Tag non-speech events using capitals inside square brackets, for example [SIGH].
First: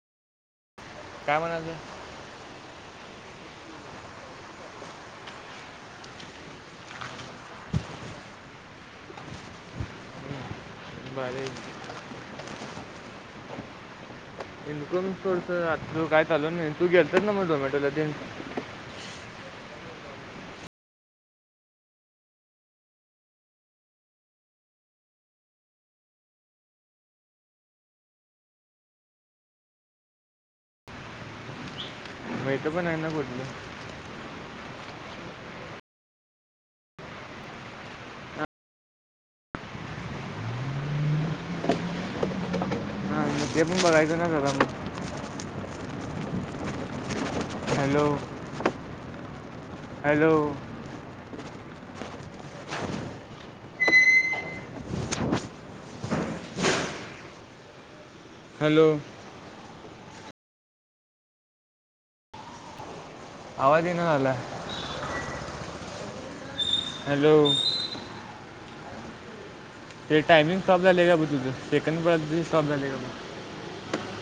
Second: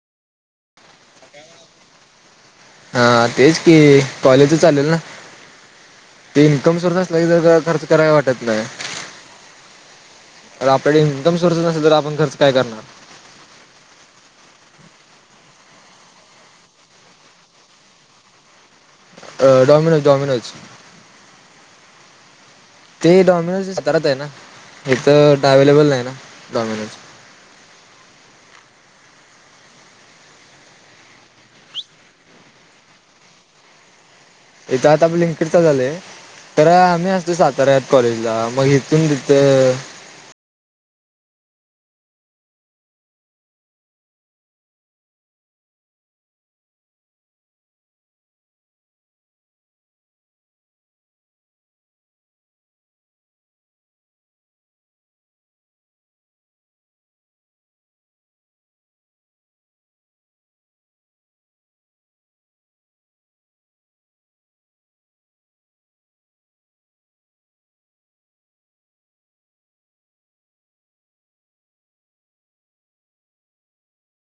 काय म्हणायचं हा तेच के कॉलेजच चालेल ना ते इन्कम सोर् अस नाही जर जा खर्च कराय वाटत नाही. तर आपल्याडे इन्कम सोर्सच बरं नसेल तर आपण खर्च काय करणार? इन्कम सोर्स आता तर काय चालू नाई, तू गेलतास ना मग झोमॅटोला तनऽ अह डॉमिनोज, डॉमिनोज, ते डॉमिनोज तारात आहे ना, हिथ अवे्लेबल नाही ना डॉमिनोज, [INAUDIBLE] म हीथं पण आहे ना कुठलं,, इथ आता आप लिंकड चालू झालंय,, तर आम्ही असतो साताऱ्यात, कॉलेजला, मग इथून तीथ,,,, हां ते पण बघयचं ना जरा मग,,, हॅलो, हॅलो,, [INAUDIBLE] हॅलो आवाज ईना झालाय,, हॅलो. ते टायमिंग स्टॉप झालेय का बग तुझं,,, सेकंड स्टॉप झालेय का बगऽऽ